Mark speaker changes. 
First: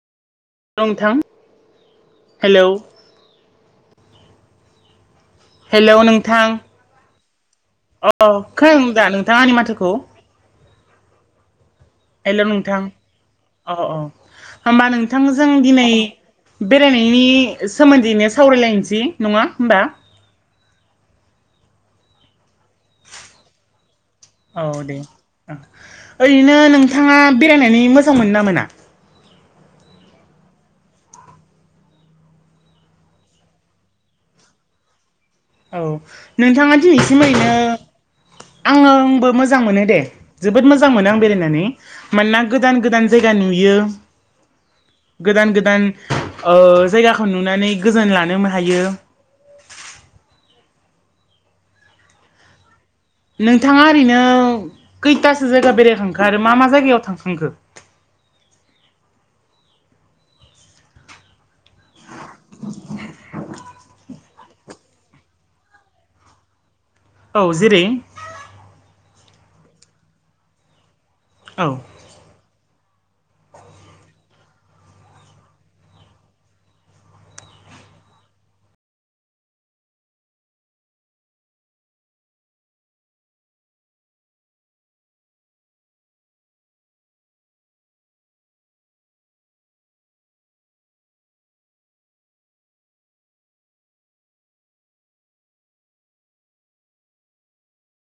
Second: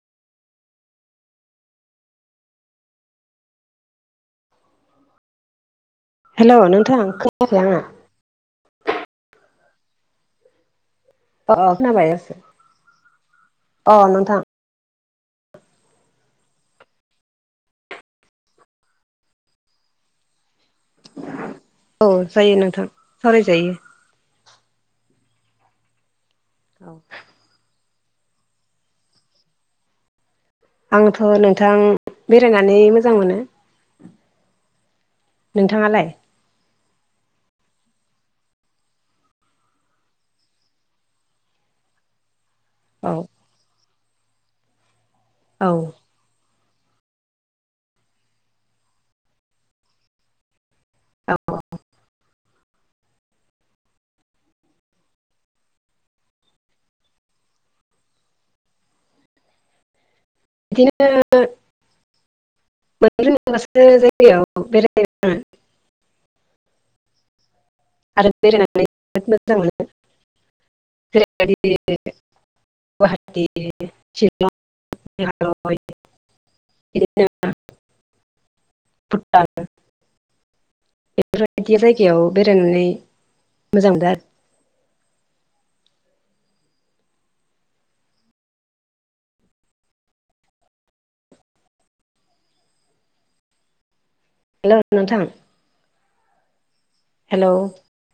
Speaker 1: नोंथां hello hello
Speaker 2: hello
Speaker 1: नोंथां
Speaker 2: खोनायाखै आंना
Speaker 1: अ खोनादोंदा नोंथाङा आंनि माथोखौ
Speaker 2: अ खोनाबाय दासो
Speaker 1: हेल' नोंथां अ अ होमबा नोंथांजों दिनै बेरायनायनि सोमोन्दैनो सावरायलायनोसै नङा होमबा [inaudible]
Speaker 2: औ जायो नोंथां सावरायजायो
Speaker 1: औ दे ओरैनो
Speaker 2: औ
Speaker 1: नोंथाङा बेरायनानै मोजां मोनो ना मोना
Speaker 2: आंथ' नोंथां बेरायनानै मोजां मोनो
Speaker 1: औ
Speaker 2: नोंथाङालाय
Speaker 1: नोंथाङा दिनैसिम ओरैनो आङो आंबो मोजां मोनो दे जोबोद मोजां मोनो आं बेरायनानै मानोना गोदान गोदान
Speaker 2: औ
Speaker 1: जायगा नुयो गोदान
Speaker 2: औ
Speaker 1: गोदान जायगाखौ नुनानै गोजोन लानो हायो
Speaker 2: औ
Speaker 1: नोंथाङा ओरैनो खैथासो जायगा बेरायखांखो आरो मा मा जायगायाव थांखांखो [inaudible]
Speaker 2: बिदिनो [unintelligible]
Speaker 1: औ जेरै
Speaker 2: आरो [unintelligible]
Speaker 1: औ
Speaker 2: गुवाहाटि शिलं मेघालय बिदिनो [unintelligible] बेफोरबायदि जायगायाव बेरायनानै मोजां मोनदों आरो हेल' नोंथां हेल'